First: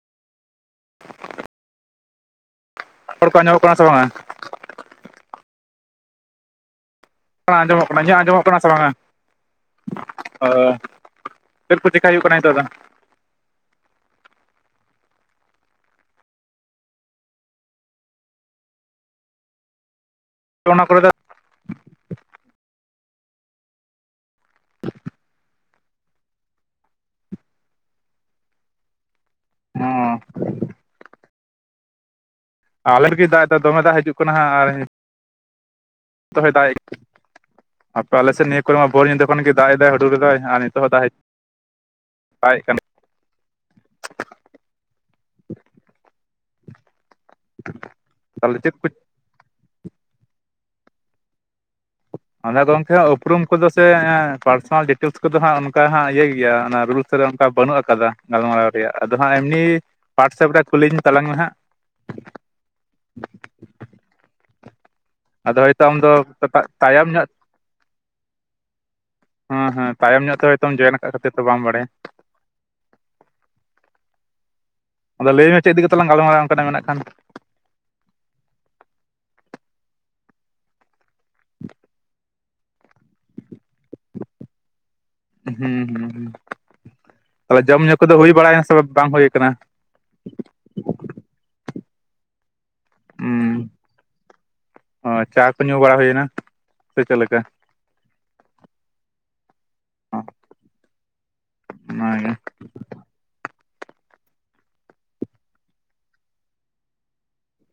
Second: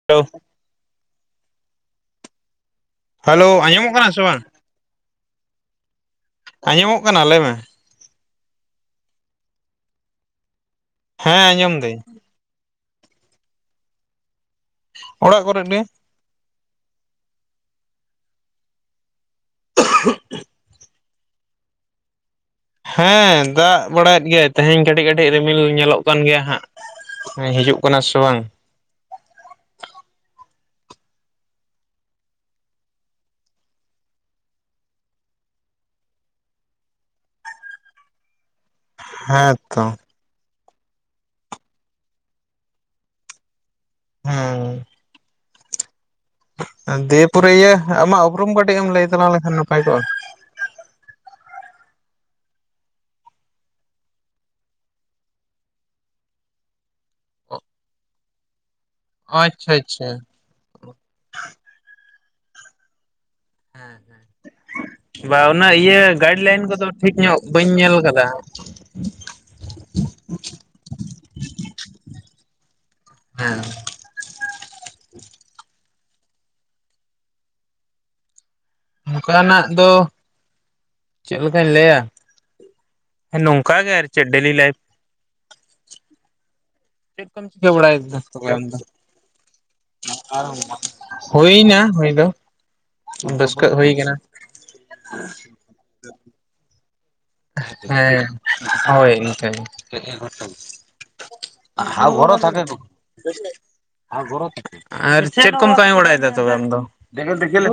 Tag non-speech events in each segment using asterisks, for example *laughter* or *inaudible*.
*unintelligible* Hello ᱟᱸᱡᱚᱢᱚᱜ ᱠᱟᱱᱟ ᱥᱮ ᱵᱟᱝ? ᱟᱸᱡᱚᱢᱚᱜ ᱠᱟᱱᱟ ᱞᱟᱹᱭ ᱢᱮ ᱚᱱᱟ ᱜᱮ ᱟᱸᱡᱚᱢᱚᱜ ᱠᱟᱱᱟ ᱥᱮ ᱵᱟᱝᱟ ᱚᱻ ᱦᱮᱸ ᱟᱸᱡᱚᱢ ᱪᱮᱫ ᱠᱚ ᱫᱟᱹᱧ ᱪᱤᱠᱟᱹ ᱦᱩᱭᱩᱜ ᱠᱟᱱᱟ ᱱᱤᱛᱚᱜ ᱫᱚ? ᱚᱲᱟᱜ ᱠᱚᱨᱮᱡ ᱜᱮ *unintelligible* ᱚᱱᱟ ᱠᱚᱨᱮ ᱫᱚ ᱦᱮᱸ ᱫᱟᱜ ᱵᱟᱲᱟᱭᱮᱫ ᱜᱮᱭᱟᱭ ᱛᱮᱦᱮᱧ ᱠᱟᱹᱴᱤᱡ ᱠᱟᱹᱴᱤᱡ ᱨᱤᱢᱤᱞ ᱧᱮᱞᱚᱜ ᱠᱟᱱ ᱜᱮᱭᱟ ᱦᱟᱸᱜ ᱦᱮᱸ ᱦᱤᱡᱩᱜ ᱠᱟᱱᱟ ᱥᱮ ᱵᱟᱝ? *unintelligible* ᱟᱞᱜᱮ ᱫᱟᱜ ᱫᱟ ᱫᱚᱢᱮ ᱫᱟᱜ ᱦᱤᱡᱩᱜ ᱠᱟᱱᱟ ᱟᱨ ᱦᱮᱸ ᱱᱤᱛᱚᱜ ᱦᱚᱸ ᱫᱟᱜ ᱮᱫ ᱟᱯᱮ ᱟᱞᱮ ᱥᱮ ᱱᱤᱭᱟᱹ ᱠᱚᱨᱮ ᱢᱟ ᱵᱷᱳᱲ ᱧᱤᱫᱟᱹ ᱠᱷᱚᱱ ᱦᱮᱸ ᱜᱮ ᱫᱟᱜ ᱛᱚ ᱮᱫᱟᱭ ᱦᱩᱰᱩᱨ ᱮᱫᱟᱭ ᱟᱨ ᱱᱤᱛᱚᱜ ᱦᱚᱸ ᱫᱟᱜ ᱦᱩᱡᱩᱜ ᱫᱟᱜ ᱮᱫ ᱠᱟᱱᱮ *unintelligible* ᱦᱮᱸᱻ ᱫᱤᱭᱮ ᱯᱚᱨᱮ ᱤᱭᱟᱹ ᱟᱢᱟᱜ ᱩᱯᱨᱩᱢ ᱛᱟᱦᱚᱞᱮ ᱪᱮᱫ ᱠᱟᱹᱴᱤᱡ ᱠᱚ ᱮᱢ ᱞᱟᱹᱭ ᱛᱟᱞᱟᱝ ᱞᱮᱠᱷᱟᱱ ᱱᱟᱯᱟᱭ ᱠᱚᱜ-ᱟ ᱟᱫᱚ ᱜᱚᱝᱠᱮ ᱩᱯᱨᱩᱢ ᱠᱚᱫᱚ ᱥᱮ ᱮᱸᱻ ᱯᱟᱨᱥᱚᱱᱟᱞ ᱰᱤᱴᱮᱞᱥ ᱠᱚᱫᱚ ᱦᱟᱸᱜ ᱚᱱᱠᱟ ᱦᱟᱸᱜ ᱤᱭᱟᱹ ᱜᱮᱭᱟ ᱚᱱᱟ ᱨᱩᱞᱥ ᱨᱩᱞᱥ ᱨᱮ ᱚᱱᱠᱟ ᱵᱟᱹᱱᱩᱜ ᱟᱠᱟᱫᱟ ᱜᱟᱞᱢᱟᱨᱟᱣ ᱨᱮᱭᱟᱜ ᱟᱫᱚ ᱦᱟᱸᱜ ᱮᱢᱱᱤ ᱟᱪᱪᱷᱟ ᱟᱪᱪᱷᱟ ᱣᱟᱴᱥᱮᱯ ᱨᱮ ᱠᱩᱞᱤᱧ ᱛᱟᱞᱟᱝ ᱢᱮ ᱦᱟᱸᱜ ᱦᱮᱸ ᱦᱮᱸ *unintelligible* ᱵᱟ ᱟᱫᱚ ᱩᱱᱟᱹᱜ ᱦᱳᱭᱛᱳ ᱟᱢ ᱤᱭᱟᱹ ᱫᱚ ᱜᱟᱭᱤᱰ ᱞᱟᱭᱤᱱ ᱠᱚᱫᱚ ᱴᱷᱤᱠ ᱧᱚᱜ ᱵᱟᱹᱧ ᱧᱮᱞ ᱠᱟᱫᱟ ᱦᱮᱸ ᱦᱮᱸ ᱛᱟᱭᱚᱢ ᱧᱚᱜ ᱦᱚᱭᱛᱚᱢ ᱡᱚᱭᱮᱱ ᱟᱠᱟᱫ ᱠᱷᱟᱹᱛᱤᱨ ᱛᱮ ᱵᱟᱢ ᱵᱟᱰᱟᱭᱟ ᱦᱮᱸᱻ ᱟᱫᱚ ᱞᱟᱹᱭ ᱢᱮ ᱪᱮᱫ ᱤᱫᱤ ᱠᱟᱛᱮ ᱞᱟᱝ ᱜᱟᱞᱢᱟᱨᱟᱜ-ᱟ ᱚᱱᱠᱟᱱᱟᱜ ᱢᱮᱱᱟᱜ ᱠᱷᱟᱱ ᱱᱚᱠᱟᱱᱟᱜ ᱫᱚ ᱪᱮᱫ ᱞᱮᱠᱟᱧ ᱞᱟᱹᱭᱟ ᱦᱮᱸ ᱱᱚᱝᱠᱟ ᱜᱮ ᱟᱨ ᱪᱮᱫ ᱰᱮᱞᱤ ᱞᱟᱭᱤᱯ ᱦᱩᱸ ᱦᱩᱸ ᱦᱩᱸ ᱪᱮᱫ ᱠᱚᱢ ᱛᱟᱦᱞᱮ ᱪᱤᱠᱟᱹ ᱡᱚᱢᱧᱩ ᱵᱟᱲᱟᱭᱮᱫᱟ ᱠᱚᱫᱚ ᱦᱩᱭ ᱛᱚᱵᱮ ᱵᱟᱲᱟᱭ ᱟᱢ ᱱᱟ ᱥᱮ ᱫᱚ ᱵᱟᱝ ᱦᱩᱭ ᱟᱠᱟᱱᱟ ᱦᱩᱭᱱᱟ ᱦᱩᱭ ᱫᱚ ᱦᱩᱸ ᱵᱟᱥᱠᱟᱹᱜ ᱦᱩᱭ ᱠᱟᱱᱟ ᱚ ᱪᱟ ᱠᱚ ᱧᱩ ᱵᱟᱲᱟ ᱦᱩᱭᱱᱟ ᱥᱮ ᱪᱤᱠᱟᱹ ᱞᱮᱠᱟ ᱦᱮᱸ ᱦᱳᱭ ᱤᱱᱠᱟᱹᱜᱮ ᱚᱱᱟᱜᱮ *unintelligible* *unintelligible* ᱟᱨ ᱪᱮᱫ ᱠᱚᱢ ᱠᱟᱹᱢᱤ ᱵᱟᱲᱟᱭᱮᱫᱟ ᱛᱚᱵᱮ ᱟᱢ ᱫᱚ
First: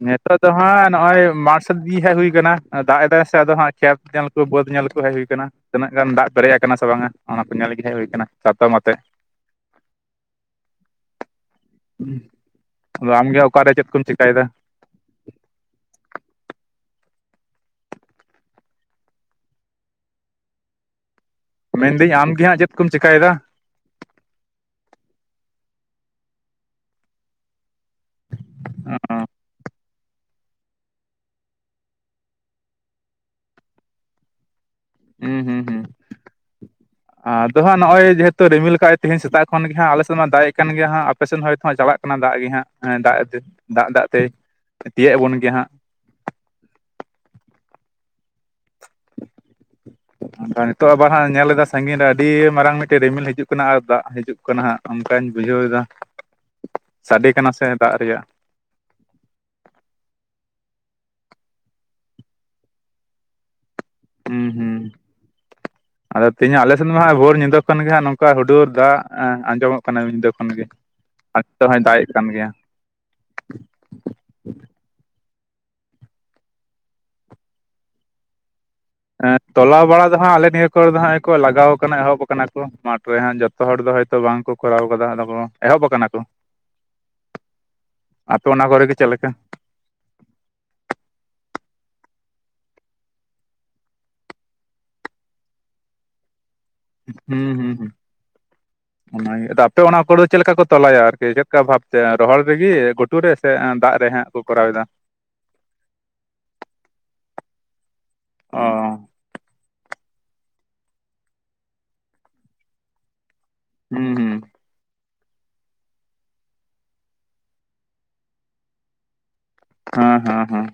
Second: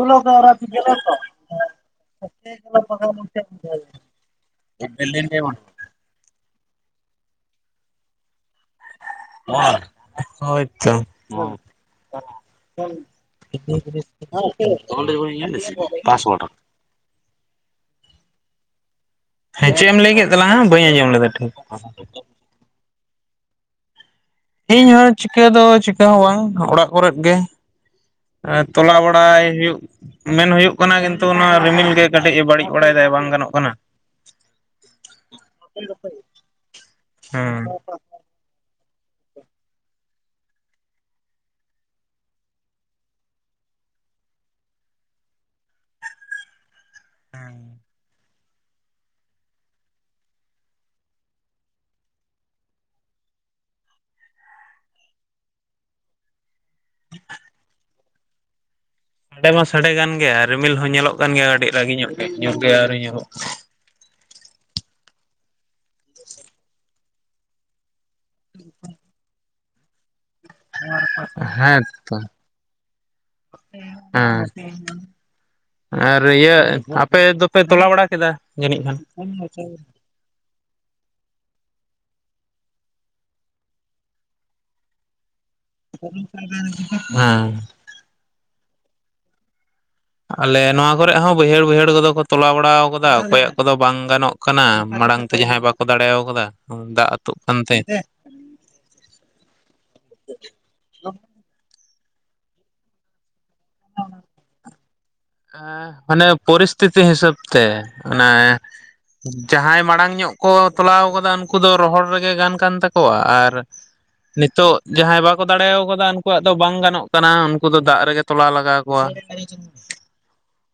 ᱱᱤᱛᱚᱜ ᱫᱚ ᱦᱟᱸᱜ ᱱᱚᱜᱼᱚᱭ ᱢᱟᱴ ᱥᱮᱫ ᱜᱮ ᱦᱟᱸᱜ ᱦᱩᱭ ᱟᱠᱟᱱᱟ ᱫᱟᱜ ᱮᱫᱟᱭ ᱥᱮ ᱟᱫᱚ ᱦᱟᱸᱜ ᱠᱷᱮᱛ ᱧᱮᱞ ᱵᱟᱹᱫᱽ ᱧᱮᱞ ᱠᱚ ᱦᱮᱡ ᱦᱳᱭ ᱟᱠᱟᱱᱟ ᱛᱤᱱᱟᱹᱜ ᱜᱟᱱ ᱫᱟᱜ ᱯᱮᱨᱮᱡ ᱟᱠᱟᱱᱟ ᱥᱮ ᱵᱟᱝᱟ ᱚᱱᱟ ᱠᱚ ᱧᱮᱞ ᱜᱮ ᱦᱮᱡ ᱦᱩᱭ ᱟᱠᱟᱱᱟ ᱪᱟᱛᱚᱢ ᱟᱛᱮ *unintelligible* ᱦᱳᱭᱛᱚ ᱟᱫᱚ ᱟᱢᱜᱮ ᱚᱠᱟᱨᱮ ᱪᱮᱫ ᱠᱚᱢ ᱪᱮᱠᱟᱭᱮᱫᱟ *unintelligible* ᱦᱮᱸ ᱪᱮᱫ ᱮᱢ ᱞᱟᱹᱭ ᱠᱮᱫ ᱛᱟᱞᱟᱝᱟ ᱵᱟᱹᱧ ᱟᱸᱡᱚᱢ ᱞᱮᱫᱟ ᱴᱷᱤᱠ ᱢᱮᱱᱫᱟᱹᱧ ᱟᱢ ᱜᱮ ᱦᱟᱸᱜ ᱪᱮᱫ ᱠᱚᱢ ᱪᱮᱠᱟᱭ ᱫᱟ ᱤᱧ ᱦᱚᱸ ᱪᱤᱠᱟᱹ ᱫᱚ ᱪᱤᱠᱟᱹ ᱦᱚᱸ ᱵᱟᱝ ᱚᱲᱟᱜ ᱠᱚᱨᱮ ᱜᱮ ᱛᱚᱞᱟ ᱵᱟᱲᱟᱭ ᱦᱩᱭᱩᱜ ᱢᱮᱱ ᱦᱩᱭᱩᱜ ᱠᱟᱱᱟ ᱠᱤᱱᱛᱩ ᱱᱚᱣᱟ ᱨᱤᱢᱤᱞ ᱜᱮ ᱠᱟᱹᱴᱤᱡ ᱮ ᱵᱟᱹᱲᱤᱡ ᱵᱟᱲᱟᱭ ᱫᱟᱭ ᱵᱟᱝ ᱜᱟᱱᱚᱜ ᱠᱟᱱᱟ ᱦᱩᱸ ᱦᱩᱸ ᱦᱩᱸ ᱦᱮᱸ ᱟᱫᱚ ᱦᱟᱸᱜ ᱱᱚᱜᱼᱚᱭ ᱡᱮ ᱦᱮᱛ ᱛᱚ ᱨᱤᱢᱤᱞ ᱟᱠᱟᱜ ᱟᱭ ᱛᱮᱦᱮᱧ ᱥᱮᱛᱟᱜ ᱠᱷᱚᱱ ᱜᱮ ᱦᱟᱸᱜ ᱟᱞᱮᱥᱮᱫ ᱢᱟ ᱫᱟᱜ ᱠᱟᱱ ᱜᱮ ᱦᱟᱸᱜ ᱟᱯᱮᱥᱮᱫ ᱦᱚᱸ ᱦᱚᱭᱛᱚ ᱪᱟᱞᱟᱜ ᱠᱟᱱᱟ ᱫᱟᱜ ᱜᱮ ᱦᱟᱸᱜ ᱦᱮ ᱫᱟᱜ ᱫᱟᱜ ᱫᱟᱜ ᱛᱮᱭ ᱛᱤᱭᱳᱜ ᱟᱵᱚᱱ ᱜᱮᱭᱟ ᱦᱟᱸᱜ ᱦᱮᱸ *inaudible* ᱟᱫᱚ ᱱᱤᱛᱚᱜ ᱟᱵᱟᱨ ᱦᱟᱸᱜ ᱧᱮᱞ ᱮᱫᱟ ᱥᱟᱺᱜᱤᱧ ᱨᱮ ᱟᱹᱰᱤ ᱢᱟᱨᱟᱝ ᱢᱤᱫᱴᱮᱱ ᱨᱤᱢᱤᱞ ᱦᱤᱡᱩᱜ ᱠᱟᱱᱟ ᱟᱨ ᱫᱟᱜ ᱦᱤᱡᱩᱜ ᱠᱟᱱᱟ ᱠᱟᱱᱟ ᱦᱟᱸᱜ ᱚᱱᱠᱟᱧ ᱵᱩᱡᱷᱟᱹᱣ ᱮᱫᱟ ᱥᱟᱰᱮ ᱠᱟᱱᱟ ᱥᱮ ᱫᱟᱜ ᱨᱮᱭᱟᱜ ᱥᱟᱰᱮ ᱢᱟ ᱥᱟᱰᱮ ᱜᱟᱱ ᱜᱮᱭᱟ ᱨᱤᱢᱤᱞ ᱦᱚᱸ ᱧᱮᱞᱚᱜ ᱠᱟᱱ ᱜᱮᱭᱟ ᱟ. ᱰᱤ ᱨᱟᱹᱜᱤ ᱧᱚᱜ ᱜᱮ ᱧᱩᱛ ᱜᱮ ᱟᱹᱣᱨᱤ ᱧᱩᱛᱩᱜ ᱦᱩᱸ ᱦᱩᱸ ᱟᱫᱚ ᱛᱮᱦᱤᱧᱟᱜ ᱟᱞᱮᱥᱮᱫ ᱢᱟ ᱦᱟᱜ ᱵᱷᱳᱨ ᱧᱤᱫᱟᱹ ᱠᱷᱚᱱ ᱜᱮ ᱦᱟᱜ ᱱᱚᱝᱠᱟ ᱚᱠᱟ ᱦᱩᱰᱩᱨ ᱫᱟᱜ ᱟᱸᱡᱚᱢᱚᱜ ᱠᱟᱱᱟ ᱧᱤᱫᱟᱹ ᱠᱷᱚᱱ ᱜᱮ ᱟᱨ *unintelligible* ᱱᱤᱛᱚᱜ ᱦᱚᱸᱭ ᱦᱮᱸ ᱫᱟᱜ ᱮᱫ ᱛᱚ ᱠᱟᱱ ᱜᱮᱭᱟ ᱦᱮᱸ *unintelligible* ᱟᱨ ᱤᱭᱟᱹ ᱟᱯᱮ ᱫᱚᱯᱮ ᱛᱚᱞᱟ ᱵᱟᱲᱟ ᱠᱮᱫᱟ ᱡᱟᱹᱱᱤᱡ ᱠᱷᱟᱱ ᱟ.. ᱛᱚᱞᱟ ᱵᱟᱲᱟ ᱦᱟᱸᱜ ᱟᱞᱮ ᱱᱤᱭᱟᱹ ᱠᱚ ᱨᱮ ᱫᱚ ᱦᱟᱸᱜ ᱠᱚ ᱞᱟᱜᱟᱣ ᱟᱠᱟᱱᱟ ᱮᱦᱚᱵ ᱟᱠᱟᱱᱟ ᱢᱟᱴ ᱨᱮ ᱦᱟᱸᱜ ᱡᱚᱛᱚ ᱦᱚᱲ ᱫᱚ ᱦᱚᱭᱛᱚ ᱵᱟᱝ ᱠᱚ ᱠᱚᱨᱟᱣ ᱟᱠᱟᱫᱟ *unintelligible* ᱦᱮᱸᱻ ᱟᱯᱮ ᱚᱱᱟ ᱠᱚᱨᱮ ᱜᱮ ᱪᱮᱫ ᱞᱮᱠᱟ? ᱟᱞᱮ ᱱᱚᱣᱟ ᱠᱚᱨᱮᱜ ᱦᱚᱸ ᱵᱟᱹᱭᱦᱟᱹᱲ ᱵᱟᱹᱭᱦᱟᱹᱲ ᱠᱚ ᱫᱚ ᱠᱚ ᱛᱚᱞᱟ ᱵᱟᱲᱟ ᱟᱠᱟᱫᱟ ᱚᱠᱚᱭᱟᱜ ᱠᱚᱱᱫᱚ ᱵᱟᱝ ᱜᱟᱱᱚᱜ ᱠᱟᱱᱟ ᱠᱟᱱᱟ ᱢᱟᱲᱟᱝ ᱛᱮ ᱡᱟᱦᱟᱸᱭ ᱵᱟᱠᱚ ᱫᱟᱲᱮᱣ ᱠᱟᱫᱟ ᱫᱟᱜ ᱟᱹᱛᱩᱜ ᱦᱩᱸ ᱦᱩᱸ ᱠᱟᱱᱛᱮ ᱦᱩᱸ ᱚᱱᱟᱜᱮ ᱟᱫᱚ ᱟᱯᱮ ᱚᱱᱟ ᱠᱚᱨᱮ ᱪᱮᱫ ᱞᱮᱠᱟ ᱠᱚ ᱛᱚᱞᱟᱭᱟ ᱟᱨᱠᱤ ᱪᱮᱫ ᱞᱮᱠᱟ ᱵᱷᱟᱵ ᱛᱮ ᱨᱚᱦᱚᱲ ᱨᱮ ᱜᱮ ᱜᱚ..... ᱛᱩ ᱨᱮ ᱥᱮ ᱫᱟᱜ ᱨᱮ ᱦᱟᱸᱜ ᱠᱚ ᱠᱚᱨᱟᱣ ᱮᱫᱟ ᱟᱺ.. ᱢᱟᱱᱮ ᱯᱚᱨᱤᱥᱛᱷᱤᱛᱤ ᱦᱤᱥᱟᱹᱵ ᱛᱮ ᱚᱱᱮ ᱚ ᱡᱟᱦᱟᱸᱭ ᱢᱟᱲᱟᱝ ᱧᱚᱜ ᱠᱚ ᱛᱚᱞᱟᱣ ᱟᱠᱟᱫᱟ ᱩᱱᱠᱩ ᱫᱚ ᱨᱚᱦᱚᱲ ᱨᱮᱜᱮ ᱜᱟᱱ ᱠᱟᱱ ᱛᱟᱠᱚᱣᱟ ᱟᱨ ᱦᱩᱸ ᱦᱩᱸ ᱱᱤᱛᱚᱜ ᱡᱟᱦᱟᱸᱭ ᱵᱟᱠᱚ ᱫᱟᱲᱮᱣ ᱟᱠᱟᱫᱟ ᱩᱱᱠᱩᱣᱟᱜ ᱫᱚ ᱵᱟᱝ ᱜᱟᱱᱚᱜ ᱠᱟᱱᱟ ᱩᱱᱠᱩ ᱫᱚ ᱫᱟᱜ ᱨᱮᱜᱮ ᱛᱚᱞᱟ ᱞᱟᱜᱟᱣ ᱟᱠᱚᱣᱟ *unintelligible* ᱦᱮᱸ ᱦᱮᱸ ᱦᱮᱸ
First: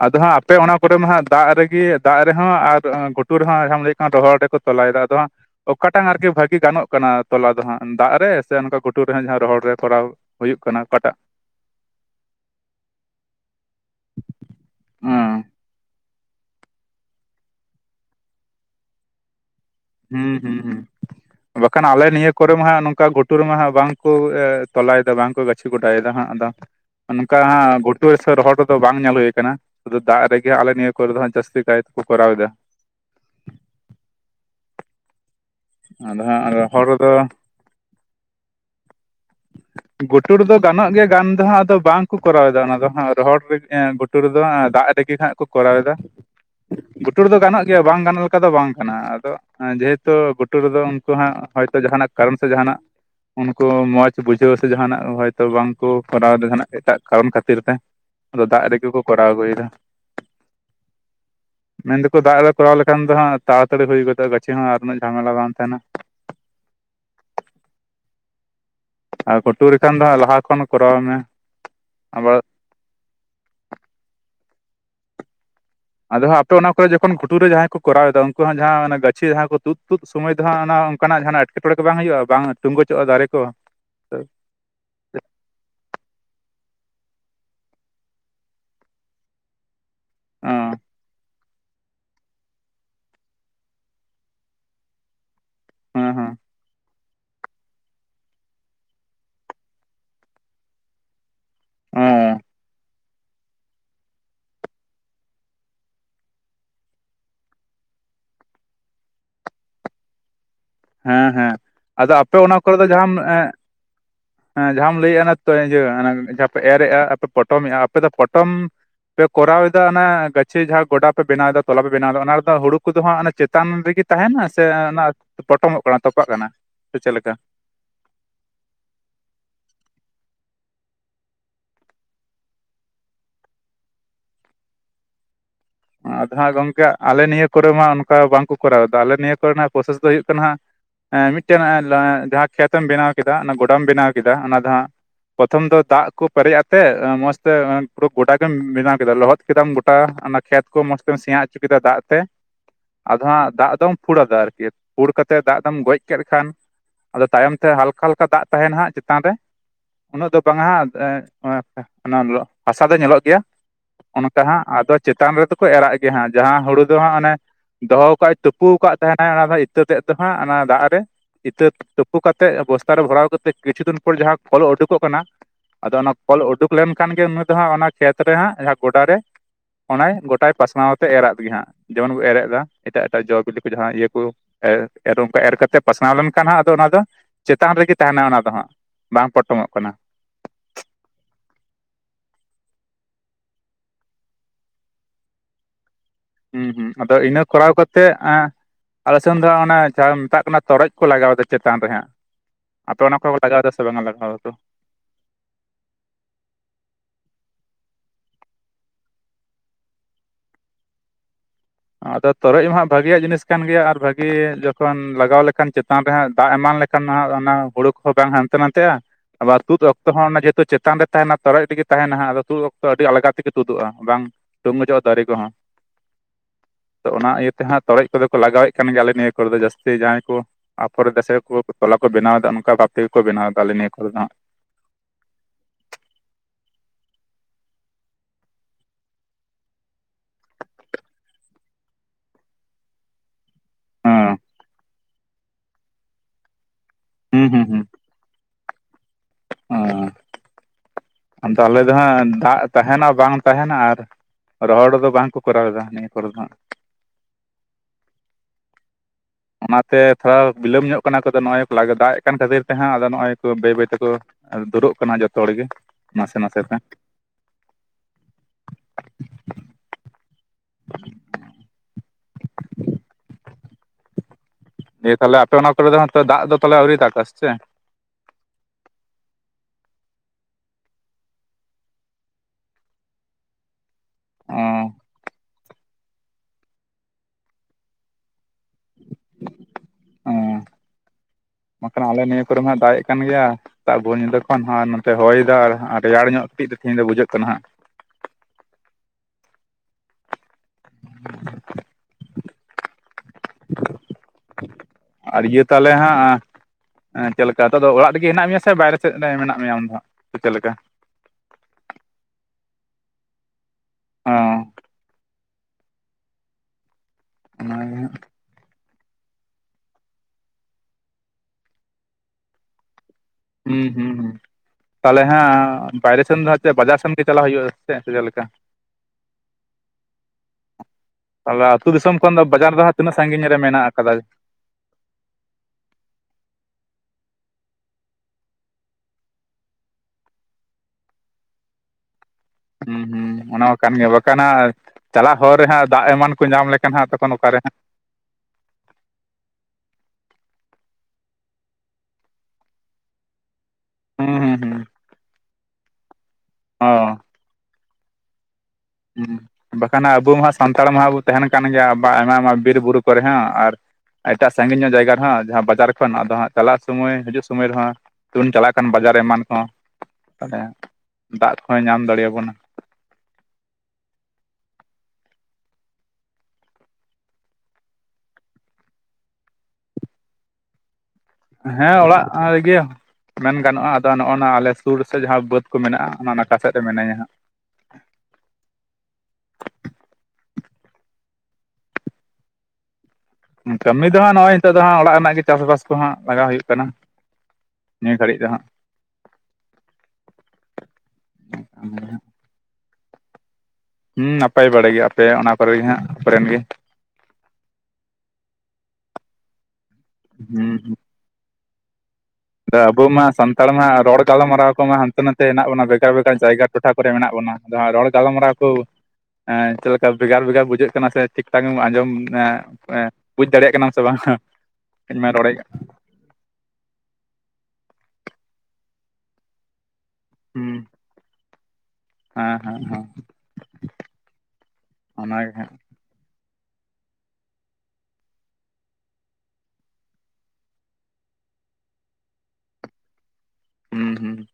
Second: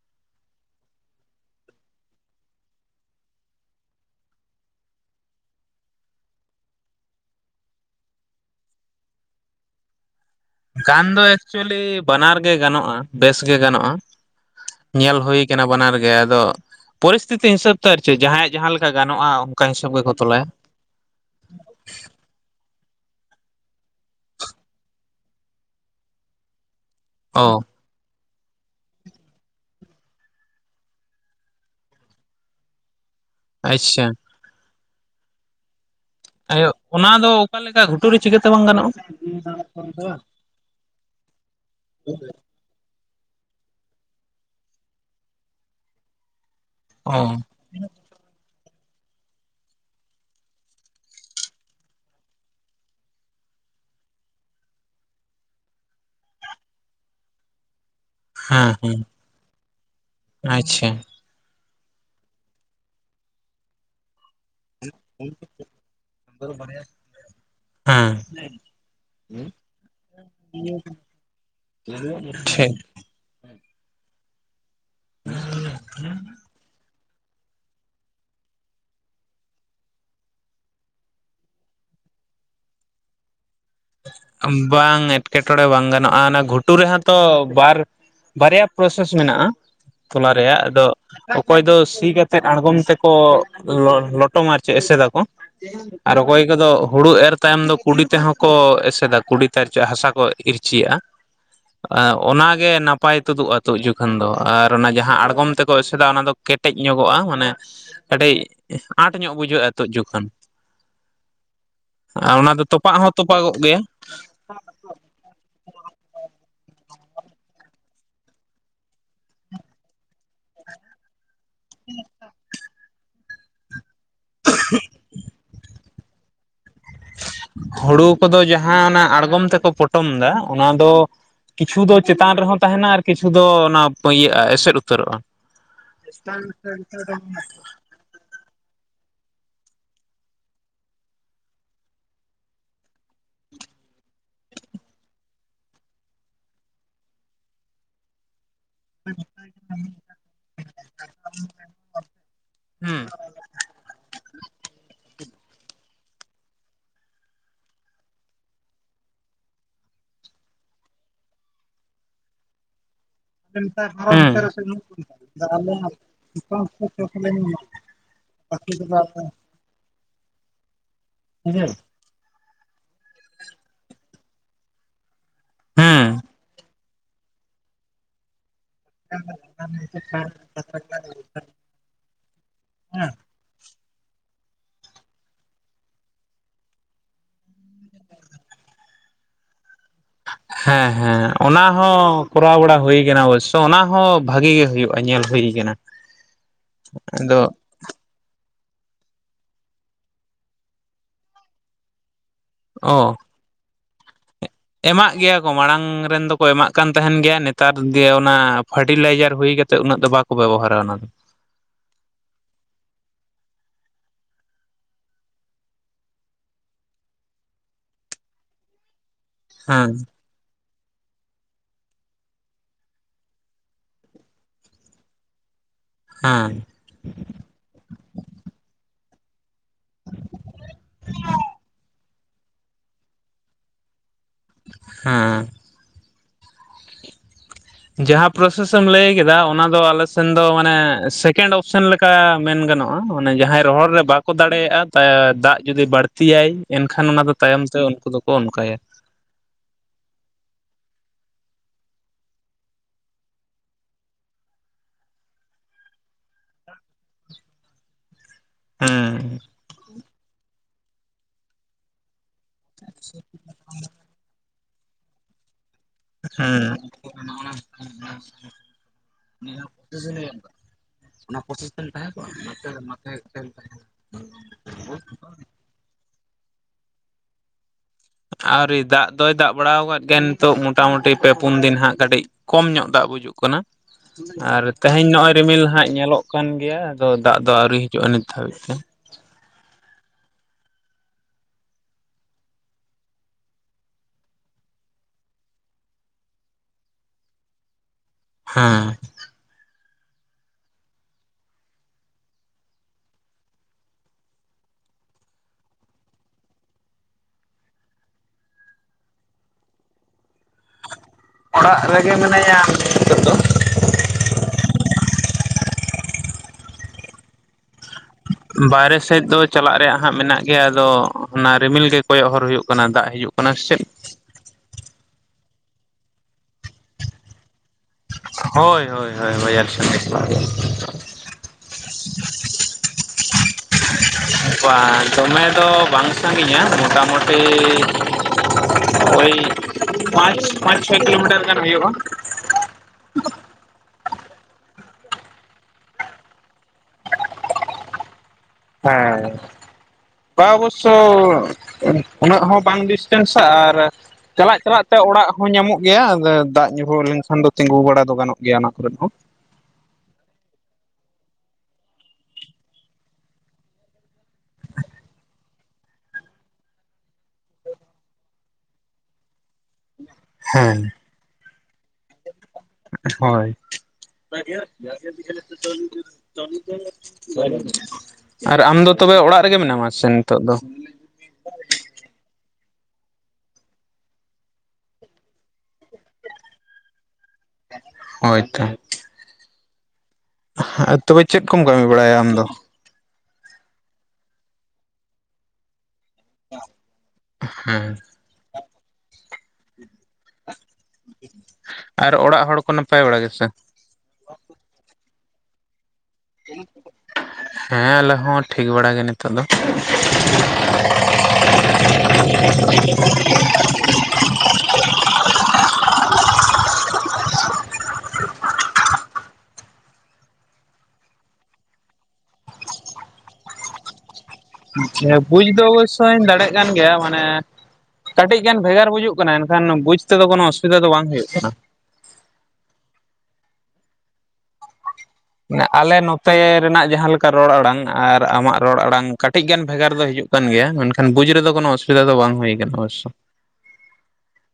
ᱟᱫᱚ ᱦᱟᱸᱜ ᱟᱯᱮ ᱚᱱᱟ ᱠᱚᱨᱮ ᱢᱟ ᱦᱟᱸᱜ ᱫᱟᱜ ᱨᱮᱜᱮ ᱫᱟᱜ ᱨᱮᱦᱚᱸ ᱟᱨ ᱜᱷᱩᱴᱩ ᱨᱮᱦᱚᱸ ᱡᱟᱦᱟᱸᱢ ᱞᱟᱹᱭ ᱨᱚᱦᱚᱲ ᱨᱮ ᱛᱚᱞᱟᱭ ᱫᱟ ᱟᱫᱚ ᱦᱟᱸᱜ ᱚᱠᱟᱴᱟᱝ ᱟᱨᱠᱤ ᱵᱷᱟᱹᱜᱤ ᱜᱟᱱᱚᱜ ᱠᱟᱱᱟ ᱛᱚᱞᱟ ᱫᱚ ᱦᱟᱸᱜ ᱫᱟᱜ ᱨᱮ ᱥᱮ ᱚᱱᱠᱟ ᱜᱷᱩᱴᱩ ᱨᱮ ᱡᱟᱦᱟᱸ ᱨᱚᱦᱚᱲ ᱨᱮ ᱠᱚᱨᱟᱣ ᱦᱩᱭᱩᱜ ᱠᱟᱱᱟ ᱜᱟᱱ ᱚᱠᱟᱴᱟᱜ ᱫᱚ ᱮᱠᱪᱩᱭᱮᱞᱤ ᱵᱟᱱᱟᱨ ᱜᱮ ᱜᱟᱱᱚᱜᱼᱟ ᱵᱮᱥ ᱜᱮ ᱜᱟᱱᱚᱜᱼᱟ ᱧᱮᱞ ᱦᱩᱭ ᱦᱩᱸ ᱠᱟᱱᱟ ᱵᱟᱱᱟᱨ ᱜᱮ ᱟᱫᱚ ᱯᱚᱨᱤᱥᱛᱷᱤᱛᱤ ᱦᱤᱥᱟᱹᱵ ᱛᱮ ᱟᱨ ᱡᱟᱦᱟᱸᱟᱭᱟᱜ ᱡᱟᱦᱟᱸ ᱞᱮᱠᱟ ᱜᱟᱱᱚᱜᱼᱟ ᱚᱱᱠᱟ ᱦᱤᱥᱟᱹᱵ ᱜᱮᱠᱚ ᱦᱩᱸ ᱛᱚᱞᱟᱭᱟ ᱦᱩᱸ ᱦᱩᱸ ᱵᱟᱠᱷᱟᱱ ᱟᱞᱮ ᱱᱤᱭᱟᱹ ᱠᱚᱨᱮ ᱢᱟ ᱦᱟᱸᱜ ᱱᱚᱝᱠᱟ ᱜᱷᱩᱴᱩ ᱨᱮᱢᱟ ᱦᱟᱸᱜ ᱵᱟᱝ ᱠᱚ ᱮ.. ᱛᱚᱞᱟᱭ ᱮᱫᱟ ᱵᱟᱝᱠᱚ ᱜᱟᱹᱪᱷᱤ ᱜᱚᱴᱟᱭᱮᱫᱟ ᱦᱟᱸᱜ ᱟᱫᱚ ᱚᱱᱠᱟ ᱚ ᱦᱟᱸᱜ ᱜᱷᱩ... ᱨᱚᱦᱚᱲ ᱨᱮᱫᱚ ᱵᱟᱝ ᱧᱮᱞ ᱦᱩᱭ ᱟᱠᱟᱱᱟ ᱫᱟᱜ ᱨᱮᱜᱮ ᱟᱞᱮ ᱱᱤᱭᱟᱹ ᱠᱚᱨᱮ ᱡᱟᱹᱥᱛᱤ ᱠᱟᱭ ᱛᱮᱠᱚ ᱠᱚᱨᱟᱣ ᱮᱫᱟ ᱟᱪᱪᱷᱟ ᱟᱫᱚ ᱦᱟᱸᱜ ᱨᱚᱦᱚᱲ ᱨᱮᱫᱚ ᱚᱱᱟ ᱫᱚ ᱚᱠᱟᱞᱮᱠᱟ ᱜᱷᱩᱴᱩ ᱨᱮ ᱪᱤᱠᱟᱹᱛᱮ ᱵᱟᱝ ᱜᱟᱱᱚᱜᱼᱟ? ᱜᱩᱴᱩ ᱨᱮ ᱫᱚ ᱜᱟᱱᱚᱜ ᱜᱮᱭᱟ ᱜᱟᱱ ᱫᱚ ᱦᱟᱸᱜ ᱟᱫᱚ ᱵᱟᱝ ᱠᱚ ᱠᱚᱨᱟᱣ ᱮᱫᱟ ᱚᱱᱟ ᱫᱚ ᱦᱟᱸᱜ ᱨᱚᱦᱚᱲ ᱨᱮᱜᱮ ᱜᱩᱴᱩ ᱨᱮᱫᱚ ᱵᱟᱝ ᱫᱟᱜ ᱨᱮᱜᱤ ᱦᱟᱸᱜ ᱠᱚ ᱠᱚᱨᱟᱣ ᱮᱫᱟ ᱜᱩᱴᱩ ᱚ ᱨᱮᱫᱚ ᱜᱟᱱᱚᱜ ᱜᱮ ᱜᱮᱭᱟ ᱵᱟᱝ ᱜᱟᱱᱚᱜ ᱞᱮᱠᱟ ᱫᱚ ᱵᱟᱝ ᱠᱟᱱᱟ ᱟᱫᱚ ᱡᱮᱦᱮᱛᱩ ᱜᱷᱩᱴᱩ ᱨᱮᱫᱚ ᱩᱱᱠᱩ ᱦᱟᱸᱜ ᱦᱳᱭᱛᱳ ᱡᱟᱦᱟᱱᱟᱜ ᱠᱟᱨᱚᱱ ᱥᱮ ᱡᱟᱦᱟᱱᱟᱜ ᱩᱱᱠᱩ ᱢᱚᱡᱽ ᱵᱩᱡᱷᱟᱹᱣ-ᱟ ᱥᱮ ᱡᱟᱦᱟᱱᱟᱜ ᱦᱚᱭᱛᱳ ᱵᱟᱝᱠᱚ ᱠᱚᱨᱟᱣ ᱡᱟᱦᱱᱟᱜ ᱮᱴᱟᱜ ᱠᱟᱨᱚᱱ ᱠᱷᱟᱹᱛᱤᱨ ᱛᱮ ᱟᱫᱚ ᱫᱟᱜ ᱦᱮᱸ ᱨᱮᱜᱮ ᱦᱮᱸ ᱠᱚ ᱠᱚᱨᱟᱣ ᱟᱹᱜᱩᱭ ᱮᱫᱟ ᱟᱪᱪᱷᱟ ᱢᱮᱱ ᱫᱟᱠᱚ ᱫᱟᱜ ᱨᱮ ᱠᱚᱨᱟᱣ ᱞᱮᱠᱷᱟᱱ ᱫᱚ ᱦᱟᱸᱜ ᱛᱟᱲᱟᱛᱟᱹᱲᱤ ᱦᱩᱭ ᱜᱚᱫᱚᱜᱼᱟ ᱜᱟᱹᱪᱷᱤ ᱦᱚᱸ ᱟᱨ ᱩᱱᱟᱹᱜ ᱡᱷᱟᱢᱮᱞᱟ ᱵᱟᱝ ᱛᱟᱦᱮᱱᱟ ᱦᱮᱸ ᱟᱨ ᱜᱷᱩᱴᱩ ᱨᱮ ᱞᱮᱠᱷᱟᱱ ᱫᱚ ᱞᱟᱦᱟ ᱠᱷᱚᱱ ᱠᱚᱨᱟᱣ ᱢᱮ ᱟᱵᱟᱨ ᱴᱷᱤᱠ ᱟᱫᱚ ᱦᱟᱜ ᱛᱚ ᱚᱱᱟ ᱠᱚᱨᱮ ᱡᱚᱠᱷᱚᱱ ᱜᱷᱩᱴᱩ ᱨᱮ ᱡᱟᱦᱟᱸᱭ ᱠᱚᱨᱟᱣ ᱮᱫᱟ ᱩᱱᱠᱩᱣᱟᱜ ᱡᱟᱦᱟᱸ ᱚᱱᱟ ᱜᱟᱹᱪᱷᱤ ᱡᱟᱦᱟᱸᱭ ᱠᱚ ᱛᱩᱫ ᱛᱩᱫ ᱥᱚᱢᱚᱭ ᱫᱚ ᱦᱟᱜ ᱚᱱᱟ ᱚᱱᱟᱜ ᱡᱟᱦᱟᱸ ᱴᱮᱴ... ᱮᱴᱠᱮᱴᱚᱬᱮ ᱠᱚ ᱵᱟᱝ ᱦᱩᱭᱩᱜᱼᱟ ᱵᱟᱝ ᱴᱩᱜᱩᱪᱚᱜᱼᱟ ᱫᱟᱨᱮ ᱠᱚ ᱚ ᱵᱟᱝ ᱮᱸᱴᱠᱮᱴᱚᱬᱮᱜ ᱵᱟᱝ ᱜᱟᱱᱚᱜᱼᱟ ᱚᱱᱟ ᱜᱷᱩᱴᱩ ᱨᱮᱦᱚᱸ ᱛᱚ ᱵᱟᱨ ᱵᱟᱨᱭᱟ ᱯᱨᱚᱥᱮᱥ ᱢᱮᱱᱟᱜᱼᱟ ᱛᱚᱞᱟ ᱨᱮᱭᱟᱜ ᱟᱫᱚ ᱚᱠᱚᱭ ᱫᱚ ᱥᱤ ᱠᱟᱛᱮᱫ ᱟᱬᱜᱚᱢ ᱛᱮᱠᱚ ᱞᱚᱴᱚᱢᱟ ᱟᱨ ᱪᱮᱫ ᱮᱥᱮᱫᱟᱠᱚ ᱾ ᱦᱮᱸ ᱟᱨ ᱦᱮᱸ ᱚᱠᱚᱭ ᱠᱚᱫᱚ ᱦᱩᱲᱩ ᱮᱨ ᱛᱟᱭᱚᱢ ᱫᱚ ᱠᱩᱰᱤ ᱛᱮᱦᱚᱸ ᱠᱚ ᱮᱥᱮᱫᱟ ᱠᱩᱰᱤ ᱪᱚ ᱦᱟᱥᱟ ᱠᱚ ᱤᱨᱪᱤᱭᱟᱜᱼᱟ ᱚ ᱚᱱᱟᱜᱮ ᱱᱟᱯᱟᱭ ᱾ ᱱᱟᱯᱟᱭ ᱛᱩᱫᱩᱜᱼᱟ ᱛᱩᱫ ᱡᱚᱠᱷᱚᱱ ᱫᱚ ᱟᱨ ᱚᱱᱟ ᱡᱟᱦᱟᱸ ᱟᱬᱜᱚᱢ ᱛᱮᱠᱚ ᱮᱥᱮᱫᱟ ᱚᱱᱟ ᱫᱚ ᱠᱮᱴᱮᱡ ᱧᱚᱜᱚᱜᱼᱟ ᱢᱟᱱᱮ ᱠᱟᱹᱴᱤᱡ ᱟᱸᱴ ᱧᱚᱜ ᱵᱩᱡᱷᱟᱹᱜᱼᱟ ᱛᱚᱜ ᱡᱚᱠᱷᱚᱱ ᱾ ᱦᱮᱸ ᱦᱮᱸ ᱟᱫᱚ ᱟᱯᱮ ᱚᱱᱟ ᱠᱚᱨᱮ ᱫᱚ ᱛᱚᱯᱟᱜ ᱦᱚᱸ ᱡᱟᱦᱟᱸᱢ ᱮ ᱛᱚᱯᱟᱜᱚᱜ ᱜᱮᱭᱟ ᱦᱮᱸ ᱡᱟᱦᱟᱸᱟᱢ ᱞᱟᱹᱭᱮᱜ ᱡᱟᱦᱟᱸ ᱯᱮ ᱮᱨᱜᱼᱟ ᱯᱮ ᱯᱚᱴᱚᱢᱮᱜᱼᱟ ᱟᱯᱮ ᱫᱚ ᱯᱚᱴᱚᱢ ᱯᱮ ᱠᱚᱨᱟᱣ ᱮᱟ ᱚᱱᱟ ᱜᱟᱪᱷᱤ ᱡᱟᱦᱟᱸ ᱜᱚᱰᱟ ᱯᱮ ᱵᱮᱱᱟᱣ ᱮᱟ ᱛᱚᱞᱟ ᱯᱮ ᱵᱮᱱᱟᱣ ᱮᱫᱟ ᱚᱱᱟ ᱨᱮᱫᱚ ᱦᱩᱲᱩ ᱠᱚᱫᱚ ᱦᱟᱸᱜ ᱚᱱᱟ ᱪᱮᱛᱟᱱ ᱨᱮᱜᱮ ᱛᱟᱦᱮᱱᱟ ᱥᱮ ᱚᱱᱟ ᱯᱚᱴᱚᱢᱚᱜ ᱠᱟᱱᱟ ᱛᱚᱯᱟᱜ ᱠᱟᱱᱟ ᱥᱮ ᱪᱮᱫ ᱞᱮᱠᱟ? ᱦᱩᱲᱩ ᱠᱚᱫᱚ ᱡᱟᱦᱟᱸ ᱚᱱᱟ ᱟᱬᱜᱚᱢ ᱛᱮᱠᱚ ᱯᱚᱴᱚᱢ ᱮᱫᱟ ᱚᱱᱟ ᱫᱚ ᱠᱤᱪᱷᱩ ᱫᱚ ᱪᱮᱛᱟᱱ ᱨᱮᱦᱚᱸ ᱛᱟᱦᱮᱱᱟ ᱟᱨ ᱠᱤᱪᱷᱩ ᱫᱚ ᱚᱱᱟ ᱟᱹᱜ ᱮᱥᱮᱫ ᱩᱛᱟᱹᱨᱚᱜᱼᱟ᱾ ᱟᱫᱷᱚ ᱜᱚᱝᱠᱮ ᱟᱞᱮ ᱱᱤᱭᱟᱹ ᱠᱚᱨᱮ ᱢᱟ ᱚᱱᱠᱟ ᱵᱟᱝᱠᱚ ᱠᱚᱨᱟᱣᱫᱟ ᱟᱞᱮ ᱱᱤᱭᱟᱹ ᱠᱚᱨᱮᱱᱟᱜ ᱯᱨᱚᱥᱮᱥ ᱫᱚ ᱦᱩᱭᱩᱜ ᱠᱟᱱᱟ ᱦᱟᱸᱜ ᱮᱸ ᱢᱤᱫᱴᱮᱱ ᱡᱟᱦᱟᱸ ᱠᱷᱮᱛ ᱮᱢ ᱵᱮᱱᱟᱣ ᱠᱮᱫᱟ ᱚᱱᱟ ᱜᱚᱰᱟᱢ ᱵᱮᱱᱟᱣ ᱠᱮᱫᱟ ᱚᱱᱟ ᱫᱚ ᱦᱟᱸᱜ ᱯᱨᱚᱛᱷᱚᱢ ᱫᱚ ᱫᱟᱜ ᱠᱚ ᱯᱮᱨᱮᱡ ᱟᱛᱮ ᱢᱚᱸᱡᱽ ᱛᱮ ᱯᱩᱨᱟᱹ ᱜᱚᱰᱟ ᱜᱮᱢ ᱵᱮᱱᱟᱣ ᱠᱮᱫᱟ ᱞᱚᱦᱚᱫ ᱠᱮᱫᱟᱢ ᱜᱚᱴᱟ ᱾ ᱠᱷᱮᱛ ᱠᱚ ᱢᱚᱸᱡᱽ ᱛᱮᱢ ᱥᱮᱭᱟ ᱦᱚᱪᱚ ᱠᱮᱫᱟ ᱫᱟᱜ ᱛᱮ ᱦᱩᱸ ᱟᱫᱚ ᱦᱟᱜ ᱫᱟᱜ ᱫᱚᱢ ᱯᱷᱳᱲᱟ ᱟᱫᱟ ᱟᱨᱠᱤ ᱯᱷᱩᱲ ᱠᱟᱛᱮ ᱛᱮ ᱫᱟᱜ ᱫᱚᱢ ᱜᱚᱡ ᱠᱮᱫ ᱠᱷᱟᱱ ᱟᱫᱚ ᱛᱟᱭᱚᱢ ᱛᱮ ᱦᱟᱞᱠᱟ ᱦᱟᱞᱠᱟ ᱫᱟᱜ ᱛᱟᱦᱮᱱᱟ ᱦᱟᱸᱜ ᱪᱮᱛᱟᱱ ᱨᱮ ᱩᱱᱟᱹᱜ ᱫᱚ ᱵᱟᱝ ᱟ ᱦᱟᱜ ᱚᱱᱟ ᱦᱟᱥᱟ ᱫᱚ ᱧᱮᱞᱚᱜ ᱜᱮᱭᱟ ᱾ ᱦᱮ ᱪᱮᱛᱟᱱ ᱨᱮᱫᱚ ᱠᱚ ᱮᱨᱟᱜ ᱜᱮᱭᱟ ᱦᱟᱸᱜ ᱡᱟᱦᱟᱸ ᱦᱩᱲᱩ ᱫᱚ ᱦᱟᱸᱜ ᱚᱱᱮ ᱫᱚᱦᱚ ᱠᱟᱜᱟᱭ ᱛᱩᱯᱩ ᱟᱠᱟᱫ ᱛᱟᱦᱮᱱᱟᱭ ᱚᱱᱟ ᱫᱚ ᱾ ᱤᱛᱟᱹ ᱛᱮ ᱛᱮᱦᱟᱸᱜ ᱚᱱᱟ ᱫᱟᱜ ᱨᱮ ᱤᱛᱟᱹ ᱛᱩᱯᱩ ᱠᱟᱛᱮᱫ ᱵᱚᱥᱛᱟ ᱨᱮ ᱵᱷᱚᱨᱟᱣ ᱠᱟᱛᱮ ᱠᱤᱪᱷᱩ ᱫᱤᱱ ᱯᱚᱨ ᱡᱟᱦᱟᱸ ᱠᱚᱞ ᱩᱰᱩᱠᱚᱜ ᱠᱟᱱᱟ ᱟᱫᱚ ᱚᱱᱟ ᱦᱮᱸ ᱠᱚᱞ ᱩᱰᱩᱠ ᱾ ᱞᱮᱱᱠᱷᱟᱱ ᱜᱮ ᱩᱱᱤ ᱫᱚ ᱦᱟᱸᱜ ᱚᱱᱟ ᱠᱷᱮᱛ ᱨᱮ ᱦᱟᱸᱜ ᱡᱟᱦᱟᱸ ᱜᱚᱰᱟ ᱨᱮ ᱚᱱᱟ ᱜᱚᱴᱟᱭ ᱯᱟᱥᱱᱟᱣ ᱛᱮ ᱮᱨ ᱟᱫ ᱜᱮ ᱦᱟᱸᱜ ᱡᱮᱢᱚᱱ ᱵᱚᱱ ᱮᱨᱮᱫ ᱮᱫᱟ ᱮᱴᱟᱜ ᱮᱴᱟᱜ ᱡᱚ ᱵᱤᱞᱤ ᱠᱚ ᱡᱟᱦᱟᱸ ᱤᱭᱟᱹ ᱠᱚ ᱾ ᱚᱱᱠᱟ ᱮᱨ ᱠᱟᱛᱮᱜ ᱯᱟᱥᱱᱟᱣ ᱞᱮᱱᱠᱷᱟᱱ ᱦᱟᱜ ᱟᱫᱚ ᱚᱱᱟ ᱫᱚ ᱪᱮᱛᱟᱱ ᱨᱮᱜᱮ ᱛᱟᱦᱮᱱᱟ ᱚᱱᱟ ᱫᱚ ᱦᱟᱸᱜ ᱾ ᱵᱟᱝ ᱯᱚᱴᱚᱢᱚᱜ ᱠᱟᱱᱟ ᱾ ᱦᱮᱸ ᱦᱮᱸ ᱚᱱᱟ ᱦᱚᱸ ᱠᱚᱨᱟᱣ ᱵᱟᱲᱟ ᱦᱩᱭ ᱠᱟᱱᱟ ᱚᱵᱚᱥᱥᱳᱭ ᱚᱱᱟ ᱦᱚᱸ ᱵᱷᱟᱜᱤ ᱜᱮ ᱦᱩᱭᱩᱜᱼᱟ ᱧᱮᱞ ᱾ ᱦᱩᱭ ᱠᱟᱱᱟ ᱦᱩᱸ ᱦᱩᱸ ᱟᱫᱚ ᱤᱱᱟᱹ ᱠᱚᱨᱟᱣ ᱠᱟᱛᱮ ᱛᱮ ᱟᱞᱮ ᱥᱮᱱ ᱫᱚ ᱚᱱᱟ ᱡᱟᱦᱟᱸ ᱢᱮᱛᱟᱜ ᱠᱟᱱᱟ ᱛᱚᱨᱚᱡ ᱠᱚ ᱞᱟᱜᱟᱣ ᱮᱫᱟ ᱪᱮᱛᱟᱱ ᱨᱮ ᱦᱟᱸᱜ ᱾ ᱚ ᱟᱯᱮ ᱚᱱᱟ ᱠᱚ ᱞᱟᱜᱟᱣ ᱫᱟ ᱥᱮ ᱵᱟᱝ ᱞᱟᱜᱟᱣ ᱛᱚ? ᱮᱢᱟᱜ ᱜᱮᱭᱟ ᱠᱚ ᱢᱟᱲᱟᱝ ᱨᱮᱱ ᱫᱚᱠᱚ ᱮᱢᱟᱜ ᱠᱟᱱ ᱛᱟᱦᱮᱱ ᱜᱮᱭᱟ ᱱᱮᱛᱟᱨ ᱫᱤᱭᱮ ᱚᱱᱟ ᱯᱷᱟᱨᱴᱤᱞᱟᱭᱡᱟᱨ ᱦᱩᱭ ᱠᱟᱛᱮᱮᱫ᱾ ᱩᱱᱟᱹᱜ ᱫᱚ ᱵᱟᱠᱚ ᱵᱮᱵᱚᱦᱟᱨᱟ ᱚᱱᱟ ᱫᱚ᱾ ᱟᱫᱚ ᱛᱚᱨᱚᱡ ᱦᱚᱸ ᱦᱟᱸᱜ ᱵᱷᱟᱜᱤᱭᱟᱜ ᱡᱤᱱᱤᱥ ᱠᱟᱱ ᱜᱮᱭᱟ ᱟᱨ ᱵᱷᱟᱜᱤ ᱡᱚᱠᱷᱚᱱ ᱞᱟᱜᱟᱣ ᱞᱮᱠᱷᱟᱱ ᱪᱮᱛᱟᱱ ᱨᱮ ᱦᱟᱸᱜ ᱫᱟᱜ ᱮᱢᱟᱱ ᱞᱮᱠᱷᱟᱱ᱾ ᱚᱱᱟ ᱦᱩᱲᱩ ᱠᱚᱦᱚᱸ ᱵᱟᱝ ᱦᱟᱱᱛᱮ ᱱᱟᱛᱮᱼᱟ ᱟᱵᱟᱨ ᱛᱩᱫ ᱦᱮᱸ ᱚᱠᱛᱚ ᱦᱚᱸ ᱡᱮᱦᱮᱛᱩ ᱪᱮᱛᱟᱱ ᱨᱮ ᱛᱟᱦᱮᱱᱟ ᱛᱚᱨᱚᱡ ᱨᱮᱜᱮ ᱛᱟᱦᱮᱱᱟ ᱦᱟᱸᱜ ᱟᱫᱚ ᱛᱩᱫ ᱚᱠᱛᱚ ᱟᱹᱰᱤ ᱟᱞᱜᱟ ᱛᱮᱜᱮ ᱛᱩᱫᱩᱜᱼᱟ ᱵᱟᱝ ᱰᱩᱝᱩᱡᱚᱜᱼᱟ ᱫᱟᱨᱮ ᱠᱚᱦᱚᱸ᱾ ᱦᱮᱸ᱾ ᱛᱚ ᱚᱱᱟ ᱤᱭᱟᱹᱛᱮ ᱦᱟᱸᱜ ᱛᱚᱨᱚᱡ ᱠᱚᱫᱚ ᱠᱚ ᱞᱟᱜᱟᱣᱮᱫ ᱠᱟᱱ ᱜᱮᱭᱟ ᱟᱞᱮ ᱱᱤᱭᱟᱹ ᱠᱚᱨᱮ ᱫᱚ ᱡᱟᱹᱛᱤ᱾ ᱥᱮ ᱡᱟᱦᱟᱸᱭ ᱠᱚ ᱟᱯᱷᱚᱨᱮ ᱫᱮᱥᱮ ᱠᱚ ᱛᱚᱞᱟ ᱠᱚ ᱵᱮᱱᱟᱣᱮᱫᱫᱟ ᱚᱱᱠᱟ ᱵᱷᱟᱵ ᱛᱮᱜᱮᱠᱚ ᱵᱮᱱᱟᱣ ᱮᱫᱟ ᱟᱞᱮ ᱱᱤᱭᱟᱹ ᱠᱚᱨᱮ ᱫᱚ ᱦᱟᱸᱜ᱾ ᱦᱮᱸ ᱡᱟᱦᱟᱸ ᱯᱨᱚᱥᱮᱥᱮᱢ ᱞᱟᱹᱭ ᱠᱮᱫᱟ ᱚᱱᱟ ᱫᱚ ᱟᱞᱮᱥᱮᱱ ᱫᱚ ᱢᱟᱱᱮ ᱥᱮᱠᱮᱱᱰ ᱚᱯᱥᱮᱱ ᱞᱮ ᱚᱱᱠᱟ ᱢᱮᱱ ᱜᱟᱱᱚᱜᱼᱟ ᱚᱱᱮ ᱡᱟᱸᱦᱟᱭ ᱨᱚᱦᱚᱲ ᱨᱮ ᱵᱟᱠᱚ ᱦᱮᱸ ᱫᱟᱲᱮᱭᱟᱜᱼᱟ ᱫᱟᱜ ᱡᱩᱫᱤ ᱵᱟᱹᱲᱛᱤᱭᱟᱭ᱾ ᱮᱱᱠᱷᱟᱱ ᱚᱱᱟ ᱫᱚ ᱦᱩᱸ ᱦᱩᱸ ᱛᱟᱭᱚᱢᱛᱮ ᱩᱱᱠᱩ ᱫᱚᱠᱚ ᱚᱱᱠᱟᱭᱟ᱾ ᱚ ᱟᱫᱚ ᱟᱞᱮ ᱫᱚ ᱦᱟᱸᱜ ᱫᱟᱜ ᱛᱟᱦᱮᱱᱟ ᱵᱟᱝ ᱛᱟᱦᱮᱱᱟ ᱟᱨ᱾ ᱨᱚᱦᱚᱲ ᱨᱮᱫᱚ ᱵᱟᱝ ᱠᱚ ᱠᱚᱨᱟᱣᱮᱫᱟ ᱱᱤᱭᱟᱹ ᱠᱚᱨᱮ ᱫᱚ ᱦᱟᱸᱜ᱾ ᱦᱮᱸ᱾ ᱚᱱᱟᱛᱮ ᱛᱷᱚᱲᱟ ᱵᱤᱞᱚᱢ ᱧᱚᱜ ᱠᱟᱱᱟ ᱠᱚ ᱱᱚᱜᱼᱚᱭ ᱞᱟᱜ ᱫᱟᱜ ᱮ ᱠᱟᱱ ᱠᱷᱟᱹᱛᱤᱨ ᱛᱮ ᱦᱟᱸᱜ ᱟᱫᱚ ᱱᱚᱜᱼᱚᱭ ᱠᱚ ᱵᱟᱹᱭ ᱵᱟᱹᱭ ᱛᱮᱠᱚ᱾ ᱫᱩᱨᱩᱜ ᱠᱟᱱᱟ ᱡᱚᱛᱚ ᱦᱚᱲ ᱜᱮ᱾ ᱱᱟᱥᱮ ᱱᱟᱥᱮ ᱛᱮ ᱦᱮᱸ᱾ ᱱ *unintelligible* ᱚᱱᱟ ᱯᱪᱤᱥᱢ ᱛᱟᱦᱮᱸ ᱠᱚᱜᱼᱟ ᱚᱱᱟᱛᱮ ᱚᱱᱟᱛᱮ ᱠᱷ ᱛᱟᱦᱮᱸᱱᱟ *unintelligible* ᱫᱤᱭᱮ ᱛᱟᱦᱞᱮ ᱟᱯᱮ ᱚᱱᱟ ᱠᱚᱨᱮ ᱫᱚ ᱦᱟᱸᱜ ᱫᱟᱜ ᱫᱚ ᱛᱟᱦᱚᱞᱮ ᱟᱹᱣᱨᱤ ᱫᱟᱜᱼᱟ ᱥᱮᱪᱮᱜ? ᱟᱹᱣᱨᱤ ᱫᱟᱜ ᱫᱚᱭ ᱫᱟᱜ ᱵᱟᱲᱟᱣ ᱠᱟᱜ ᱜᱮᱭᱟ, ᱱᱤᱛᱚᱜ ᱢᱚᱴᱟᱢᱩᱴᱤ ᱯᱮ ᱯᱩᱱ ᱫᱤᱱ ᱦᱟᱸᱜ ᱠᱟᱹᱴᱤᱡ᱾ ᱠᱚᱢ ᱧᱚᱜ ᱫᱟᱜ ᱵᱩᱡᱩᱜ ᱠᱟᱱᱟ, ᱟᱨ ᱚ ᱛᱮᱦᱮᱧ ᱱᱚᱜᱼᱚᱭ ᱨᱤᱢᱤᱞ ᱦᱟᱸᱜ ᱧᱮᱞᱚᱜ ᱠᱟᱱ ᱜᱮᱭᱟ, ᱟᱫᱚ ᱫᱟᱜ ᱫᱚ ᱟᱹᱣᱨᱤ ᱦᱤᱡᱩᱜᱼᱟ ᱱᱤᱛ ᱦᱟᱹᱵᱤᱡ ᱛᱮ᱾ ᱚᱸ ᱵᱟᱝᱠᱷᱟᱱ ᱟᱞᱮ ᱱᱤᱭᱟᱹ ᱠᱚᱨᱮ ᱢᱟ ᱫᱟᱜᱼᱮᱜ ᱠᱟᱱ ᱜᱮᱭᱟ᱾ ᱫᱟᱜ ᱵᱚᱱ ᱧᱤᱫᱟᱹ ᱠᱷᱚᱱ ᱱᱚᱛᱮ ᱦᱚᱭᱟ ᱫᱟᱭ ᱟᱨ ᱨᱮᱭᱟᱲ ᱧᱚᱜ ᱠᱟᱹᱴᱤᱡ ᱛᱮᱦᱮᱧ ᱫᱚ ᱵᱩᱡᱷᱟᱹᱜ ᱠᱟᱱᱟ ᱦᱟᱸᱜ᱾ ᱦᱮᱸ᱾ *unintelligible* ᱟᱨ ᱤᱭᱟᱹ ᱛᱟᱦᱟᱸᱞᱮ ᱦᱟᱸᱜ᱾ ᱮᱸ ᱪᱮᱫ ᱞᱮᱠᱟ ᱱᱤᱛᱚᱜ ᱫᱚ ᱚᱲᱟᱜ ᱨᱮᱜᱮ ᱦᱮᱱᱟᱜ ᱢᱮᱭᱟ ᱥᱮ, ᱵᱟᱭᱨᱮ ᱥᱮᱫ ᱨᱮ ᱢᱮᱱᱟᱜ ᱢᱮᱭᱟ ᱟᱢ ᱫᱚ ᱥᱮ ᱪᱮᱫ ᱞᱮᱠᱟ? ᱚᱲᱟᱜ ᱨᱮᱜᱮ ᱢᱤᱱᱟᱹᱧᱟ ᱱᱤᱛᱚᱜ ᱫᱚ᱾ ᱚᱸ᱾ ᱚᱱᱟᱜᱮ ᱦᱟᱸᱜ ᱵᱟᱨᱦᱮ ᱥᱮᱫ ᱫᱚ ᱪᱟᱞᱟᱜ ᱨᱮᱭᱟᱜ ᱦᱟᱸᱜ ᱢᱮᱱᱟᱜ ᱜᱮᱭᱟ, ᱟᱫᱚ ᱚᱱᱟ ᱨᱤᱢᱤᱞ ᱜᱮ ᱠᱚᱭᱚᱜ ᱦᱚᱨ ᱦᱩᱭᱩᱜ ᱠᱟᱱᱟ ᱫᱟᱜ ᱦᱤᱡᱩᱜ᱾ ᱠᱟᱱᱟ ᱥᱮ ᱪᱮᱫ ᱦᱩᱸᱻᱦᱩᱸᱻᱦᱩᱸᱻ᱾ ᱛᱟᱦᱚᱞᱮ ᱦᱟᱸᱜ ᱵᱟᱭᱨᱮ ᱥᱮᱱ ᱫᱚ ᱦᱟᱸᱜ ᱪᱮᱫ ᱵᱟᱡᱟᱨ ᱥᱮᱱ ᱜᱮ ᱪᱟᱞᱟᱜ ᱦᱩᱭᱩᱜᱼᱟ? ᱥᱮ ᱪᱮᱫ ᱞᱮᱠᱟ ᱦᱳᱭᱻᱦᱳᱭᱻᱦᱳᱭᱻᱦᱳᱭ᱾ ᱟᱨ ᱠᱤ ᱵᱟᱡᱟᱨ ᱥᱮᱱᱜᱮ ᱾ ᱛᱟᱦᱚᱞᱮ ᱟᱹᱛᱩ ᱫᱤᱥᱚᱢ ᱠᱷᱚᱱ ᱫᱚ, ᱵᱟᱡᱟᱨ ᱫᱚ ᱦᱟᱸᱜ ᱛᱤᱱᱟᱹᱜ ᱥᱟᱺᱜᱤᱧ ᱨᱮ ᱢᱮᱱᱟᱜ ᱠᱟᱫᱟ? ᱵᱟᱝ ᱫᱚᱢᱮ ᱫᱚ ᱵᱟᱝ ᱥᱟᱺᱜᱤᱧᱟ ᱢᱚᱴᱟᱢᱩᱴᱤ ᱳᱭ ᱯᱟᱸᱪ ᱯᱟᱸᱪ ᱪᱷᱚᱭ ᱠᱤᱞᱳᱢᱤᱴᱟᱨ ᱜᱟᱱ ᱦᱳᱭᱳᱜᱼᱟ᱾ ᱦᱩᱸᱻᱦᱩᱸᱻᱚᱱᱟ ᱢᱟ ᱠᱟᱱ ᱜᱮᱭᱟ ᱵᱟᱠᱷᱟᱱ ᱦᱟᱸᱜ᱾ ᱪᱟᱞᱟᱜ ᱦᱚᱨ ᱨᱮ ᱦᱟᱸᱜ ᱫᱟᱜ ᱮᱢᱟᱱ ᱠᱚ ᱧᱟᱢ ᱞᱮᱠᱷᱟᱱ ᱦᱟᱸᱜ, ᱛᱚᱠᱷᱚᱱ ᱚᱠᱟᱨᱮ ᱦᱟᱸᱜ ᱦᱮᱸ᱾ ᱵᱟ ᱚᱵᱚᱥᱥᱚ ᱩᱱᱟᱹᱜ ᱦᱚᱸ ᱵᱟᱝ ᱰᱤᱥᱴᱮᱱᱥᱟ ᱟᱨ ᱦᱩᱸ ᱦᱩᱸ ᱪᱟᱞᱟᱜ ᱦᱩᱸ ᱪᱟᱞᱟᱜ ᱛᱮ ᱚᱲᱟᱜ ᱦᱚᱸ ᱧᱟᱢᱚᱜ ᱜᱮᱭᱟ, ᱫᱟᱜ ᱚ ᱧᱩᱨᱦᱟᱹ ᱞᱮᱱᱠᱷᱟᱱ ᱫᱚ ᱛᱤᱸᱜᱩ ᱵᱟᱲᱟ ᱫᱚ ᱜᱟᱱᱚᱜᱼᱟ᱾ ᱜᱮᱭᱟ ᱟᱱᱟᱜ ᱠᱚᱨᱮ ᱦᱚᱸ ᱦᱮᱸ ᱵᱟᱠᱷᱟᱱ ᱟᱵᱚ ᱢᱟ ᱦᱟᱸᱜ ᱥᱟᱱᱛᱟᱲ ᱢᱟ ᱦᱟᱸᱜ ᱵᱚ, ᱛᱟᱦᱮᱸᱱ ᱠᱟᱱ ᱜᱮᱭᱟ ᱵᱟ ᱟᱭᱢᱟ ᱟᱭᱢᱟ ᱵᱤᱨ ᱵᱩᱨᱩ ᱠᱚᱨᱮ ᱦᱚᱸ ᱟᱨ ᱮᱴᱟᱜ ᱥᱟᱺᱜᱤᱧ ᱧᱚᱜ ᱡᱟᱭᱜᱟ ᱨᱮᱦᱚᱸ, ᱡᱟᱦᱟᱸ ᱵᱟᱡᱟᱨ ᱠᱷᱚᱱ ᱟᱫᱚ ᱦᱟᱸᱜ ᱪᱟᱞᱟᱜ ᱥᱳᱢᱳᱭ ᱦᱤᱡᱩᱜ ᱥᱳᱢᱳᱳᱭ ᱨᱮᱦᱚᱸ ᱪᱩᱢ ᱪᱟᱞᱟᱜ ᱠᱟᱱ ᱵᱟᱡᱟᱨ ᱮᱢᱟᱱ ᱦᱚᱸ ᱛᱟᱦᱚᱞᱮ ᱦᱮᱸ ᱫᱟᱜ ᱠᱚᱦᱚᱸᱭ ᱧᱟᱢ ᱫᱟᱲᱮᱭᱟᱵᱚᱱᱟ ᱾ ᱦᱳᱭ *inaudible* ᱟᱨ ᱟᱢ ᱫᱚ ᱛᱚᱵᱮ ᱚᱲᱟᱜ ᱨᱮᱜᱮ ᱢᱮᱱᱟᱢᱟ ᱥᱮ ᱱᱤᱛᱚᱜ ᱫᱚ? ᱦᱮᱸ ᱚᱲᱟᱜ ᱨᱮᱜᱮ᱾ ᱢᱮᱱ ᱜᱟᱱᱚᱜᱼᱟ ᱟᱫᱚ ᱱᱚᱜᱼᱚ ᱱᱚᱣᱟ ᱟᱞᱮ ᱥᱩᱨ ᱥᱮᱫ ᱡᱟᱦᱟᱸ ᱵᱟᱹᱫ ᱠᱚ ᱢᱮᱱᱟᱜᱼᱟ, ᱚᱱᱟ ᱱᱟᱠᱷᱟ ᱥᱮᱫ ᱨᱮ ᱢᱱᱟᱹᱧᱟ ᱦᱟᱸᱜ, ᱦᱳᱭᱛᱚ ᱛᱚᱵᱮ ᱪᱮᱫ ᱠᱚᱢ ᱠᱟᱹᱢᱤ ᱵᱟᱲᱟᱭᱟ ᱟᱢ ᱫᱚ? ᱠᱟᱹᱢᱤ ᱫᱚ ᱦᱟᱸᱜ ᱱᱚᱜᱼᱚᱭ ᱱᱤᱛᱚᱜ ᱫᱚ ᱦᱟᱸᱜ ᱚᱲᱟᱜ ᱨᱮᱱᱟᱜ ᱜᱮ ᱪᱟᱥᱵᱟᱥ᱾ ᱠᱚ ᱦᱟᱸᱜ ᱞᱟᱜᱟᱣ ᱦᱩᱭᱩᱜ ᱠᱟᱱᱟ ᱦᱮᱸ ᱱᱤᱭᱟᱹ ᱜᱷᱟᱹᱲᱤᱡ ᱫᱚ ᱦᱟᱸᱜ᱾ ᱟᱨ ᱚᱲᱟᱜ ᱦᱚᱲ ᱠᱚ ᱱᱟᱯᱟᱭ ᱵᱟᱲᱟ ᱜᱮᱥᱮ? ᱦᱩᱸ ᱱᱟᱯᱟᱭ ᱵᱟᱲ ᱜᱮ ᱟᱯᱮ ᱚᱱᱟ ᱠᱚᱨᱮ ᱦᱟᱸᱜ ᱟᱯᱚᱨᱮᱱ ᱜᱮ? ᱦᱮᱸᱟᱞᱮ ᱦᱚᱸ ᱴᱷᱤᱠ ᱵᱟᱲᱟ ᱜᱮ ᱱᱤᱛᱚᱜ ᱫᱚ᱾ ᱫᱟ ᱟᱵᱩ ᱢᱟ ᱥᱟᱱ ᱛᱟᱦᱚᱞᱮ ᱢᱟᱸ ᱨᱚᱲ ᱜᱟᱞᱟᱨᱟᱣ ᱠᱚᱢᱟ ᱦᱟᱱᱛᱮ ᱱᱟᱛᱮ ᱦᱮᱱᱟᱜ ᱵᱚᱱᱟ, ᱵᱷᱮᱜᱟᱨ ᱵᱷᱮᱜᱟᱨ ᱡᱟᱭᱜᱟ ᱴᱚᱴᱷᱟ ᱠᱚᱨᱮ ᱢᱮᱱᱟᱜ ᱵᱚᱱᱟ ᱦᱟᱸᱜ ᱨᱚᱲ ᱜᱟᱞᱢᱟᱨᱟᱣ ᱠᱚ ᱱᱤᱛᱳᱜ ᱪᱮᱫ ᱞᱮᱠᱟ ᱵᱷᱮᱜᱟᱨ ᱵᱷᱮᱜᱟᱨ ᱵᱩᱡᱷᱟᱹᱜ ᱠᱟᱱᱟ, ᱥᱮ ᱴᱷᱤᱠ ᱴᱷᱟᱠᱮᱢ ᱟᱸᱡᱚᱢ ᱮᱸ ᱵᱩᱡ ᱫᱟᱲᱮᱭᱟᱜ ᱠᱟᱱᱟᱢ ᱥᱮ ᱵᱟᱝ? ᱦᱮᱸ ᱤᱧ ᱢᱟ ᱵᱩᱡ ᱫᱚ ᱨᱚᱲᱮᱫ ᱚᱵᱚᱥᱚ ᱟᱹᱧ ᱫᱟᱲᱭᱟᱜ ᱠᱟᱱ ᱜᱮᱭᱟ ᱢᱟᱱᱮ, ᱠᱟᱹᱴᱤᱡ ᱜᱟᱱ ᱵᱷᱮᱜᱟᱨ ᱵᱩᱡᱩᱜ ᱠᱟᱱᱟ ᱮᱱᱠᱷᱟᱱ ᱵᱩᱡ ᱱᱤᱛᱳᱫᱚ ᱠᱳᱱᱳ ᱚᱥᱩᱵᱤᱫᱷᱟ ᱫᱚ ᱵᱟᱝ ᱦᱳᱭᱳᱜ ᱠᱟᱱᱟ᱾ ᱦᱮᱸᱻᱦᱮᱸᱻᱦᱮᱸᱻ᱾ ᱢᱟᱱᱮ ᱟᱞᱮ ᱱᱚᱛᱮ ᱨᱮᱱᱟᱜ ᱡᱟᱦᱟᱸ ᱞᱮᱠᱟ ᱨᱚᱲ ᱟᱲᱟᱝ, ᱟᱨ ᱟᱢᱟᱜ ᱨᱚᱲ ᱟᱲᱟᱝ ᱠᱟᱹᱴᱤᱡ ᱜᱟᱱ ᱵᱷᱮᱜᱟᱨ ᱫᱚ ᱦᱤᱡᱩᱜ ᱠᱟᱱᱟ᱾ ᱠᱟᱱ ᱜᱮᱭᱟ ᱢᱮᱱᱠᱷᱟᱱ ᱵᱩᱡ ᱨᱮᱫᱚ ᱠᱚᱱᱳ ᱚᱥᱩᱵᱤᱫᱟ ᱫᱚ ᱵᱟᱝ ᱦᱩᱭᱟ ᱟᱠᱟᱱᱟ ᱚᱵᱚᱥᱚ ᱦᱩᱸ ᱦᱩᱸ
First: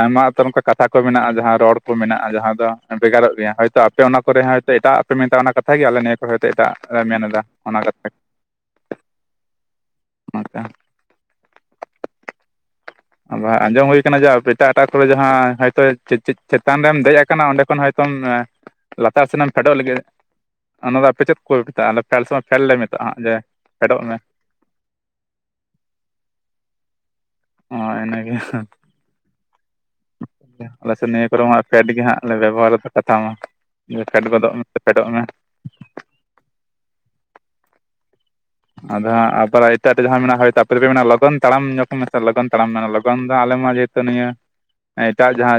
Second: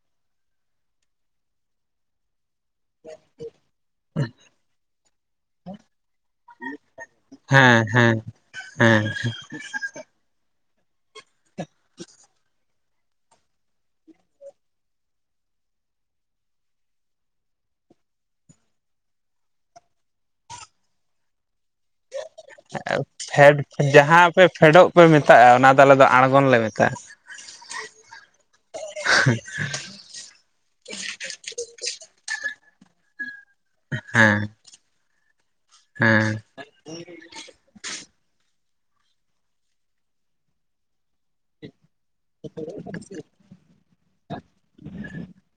ᱟᱭᱢᱟ ᱩᱛ ᱚᱱᱠᱟ ᱠᱟᱛᱷᱟ ᱠᱚ ᱢᱮᱱᱟᱜᱼᱟ ᱡᱟᱦᱟᱸ ᱨᱚᱲ ᱠᱚ ᱢᱮᱱᱟᱜᱼᱟ ᱡᱟᱦᱟᱸ ᱫᱚ ᱵᱷᱮᱜᱟᱨᱚᱜ ᱜᱮᱭᱟ ᱦᱳᱭᱛᱳ ᱟᱯᱮ ᱚᱱᱟ ᱠᱚᱨᱮ ᱦᱚᱸ ᱦᱚᱭᱛᱳ ᱮᱴᱟᱜ ᱯᱮ ᱢᱮᱛᱟᱜ ᱚᱱᱟ ᱠᱟᱛᱷᱟᱜ ᱜᱮ ᱟᱞᱮ ᱱᱤᱭᱟᱹ ᱠᱚ ᱦᱚᱭᱛᱳ ᱮᱴᱟᱜ ᱞᱮ ᱢᱮᱱ ᱮᱫᱟ ᱚᱱᱟ ᱦᱮᱸ ᱠᱟᱛᱷᱟ ᱦᱮᱸ ᱦᱮᱸ ᱢᱲᱠᱟ *unintelligible* ᱟᱵ ᱟᱸᱡᱚᱢ ᱦᱩᱭᱩ ᱟᱠᱟᱱᱟ ᱡᱮ ᱮᱴᱟᱜ ᱮᱴᱟᱜ ᱠᱚᱨᱮ ᱡᱟᱦᱟᱸᱭᱛᱳ ᱪᱮᱛᱟᱱ ᱨᱮᱢ ᱫᱮᱡ ᱟᱠᱟᱱᱟ ᱚᱸᱰᱮ ᱠᱷᱚᱱ ᱦᱚᱭ ᱡᱚᱢ ᱞᱟᱛᱟᱨ ᱥᱮᱱᱮᱢ ᱯᱷᱮᱰᱚᱜ ᱞᱟᱹᱜᱤᱫ ᱚᱱᱟ ᱫᱚ ᱟᱯᱮ ᱪᱮᱫ ᱚᱠᱚᱭ ᱢᱮᱛᱟᱜᱼᱟ ᱯᱷᱮᱞ ᱥᱚᱢᱚᱭ ᱯᱷᱮᱞ ᱞᱮ ᱢᱮᱛᱟᱜᱼᱟᱜ ᱡᱮ ᱯᱷᱮᱰᱚᱜ ᱢᱮ ᱮ ᱯᱷᱮᱰᱚᱜ ᱯᱮ ᱢᱮᱛᱟᱜᱼᱟ ᱚᱱᱟᱫᱚ ᱟᱞᱮ ᱫᱚ ᱟᱬᱜᱚᱱ ᱞᱮ ᱢᱮᱛᱟᱜᱼᱟ ᱦᱮᱸ ᱤᱱᱟ ᱜᱮ ᱟᱞᱮᱥᱮ ᱱᱤᱭᱟᱹ ᱠᱚᱨᱮ ᱦᱚᱸᱜ ᱯᱷᱮᱰ ᱜᱮ ᱦᱟᱸᱜ ᱞᱮ ᱵᱮᱵᱚᱦᱟᱨᱫᱟ ᱠᱟᱛᱷᱟ ᱢᱟ ᱡᱮ ᱯᱷᱮᱰ ᱦᱮᱸ ᱜᱚᱫᱚᱜ ᱢᱮ ᱥᱮ ᱯᱷᱮᱰᱚᱜ ᱢᱮ ᱦᱮᱸ ᱦᱮᱸ ᱟᱫᱚ ᱦᱟᱸ ᱟᱮ ᱮᱴᱟᱜ ᱨᱮ ᱡ ᱡᱟᱦᱟᱸ ᱢᱮᱱᱟᱜᱼᱟ ᱦᱳᱭ ᱛᱟᱯᱚᱨᱮᱯᱮ ᱢᱮ ᱢᱮᱱᱟᱜᱼᱟ ᱞᱚᱜᱚᱱ ᱛᱟᱲᱟᱢ ᱧᱚᱜ ᱥ ᱞᱚᱜᱚᱱ ᱛᱟᱲᱟᱢ ᱢᱮᱱᱟᱜᱼᱟ ᱞᱚᱜᱚᱱ ᱫᱚ ᱟᱞᱮ ᱢᱟ ᱡᱮᱦᱮᱛᱩ ᱱᱤᱭᱟᱹ ᱮᱴᱟᱜ ᱡᱟᱦᱟᱸ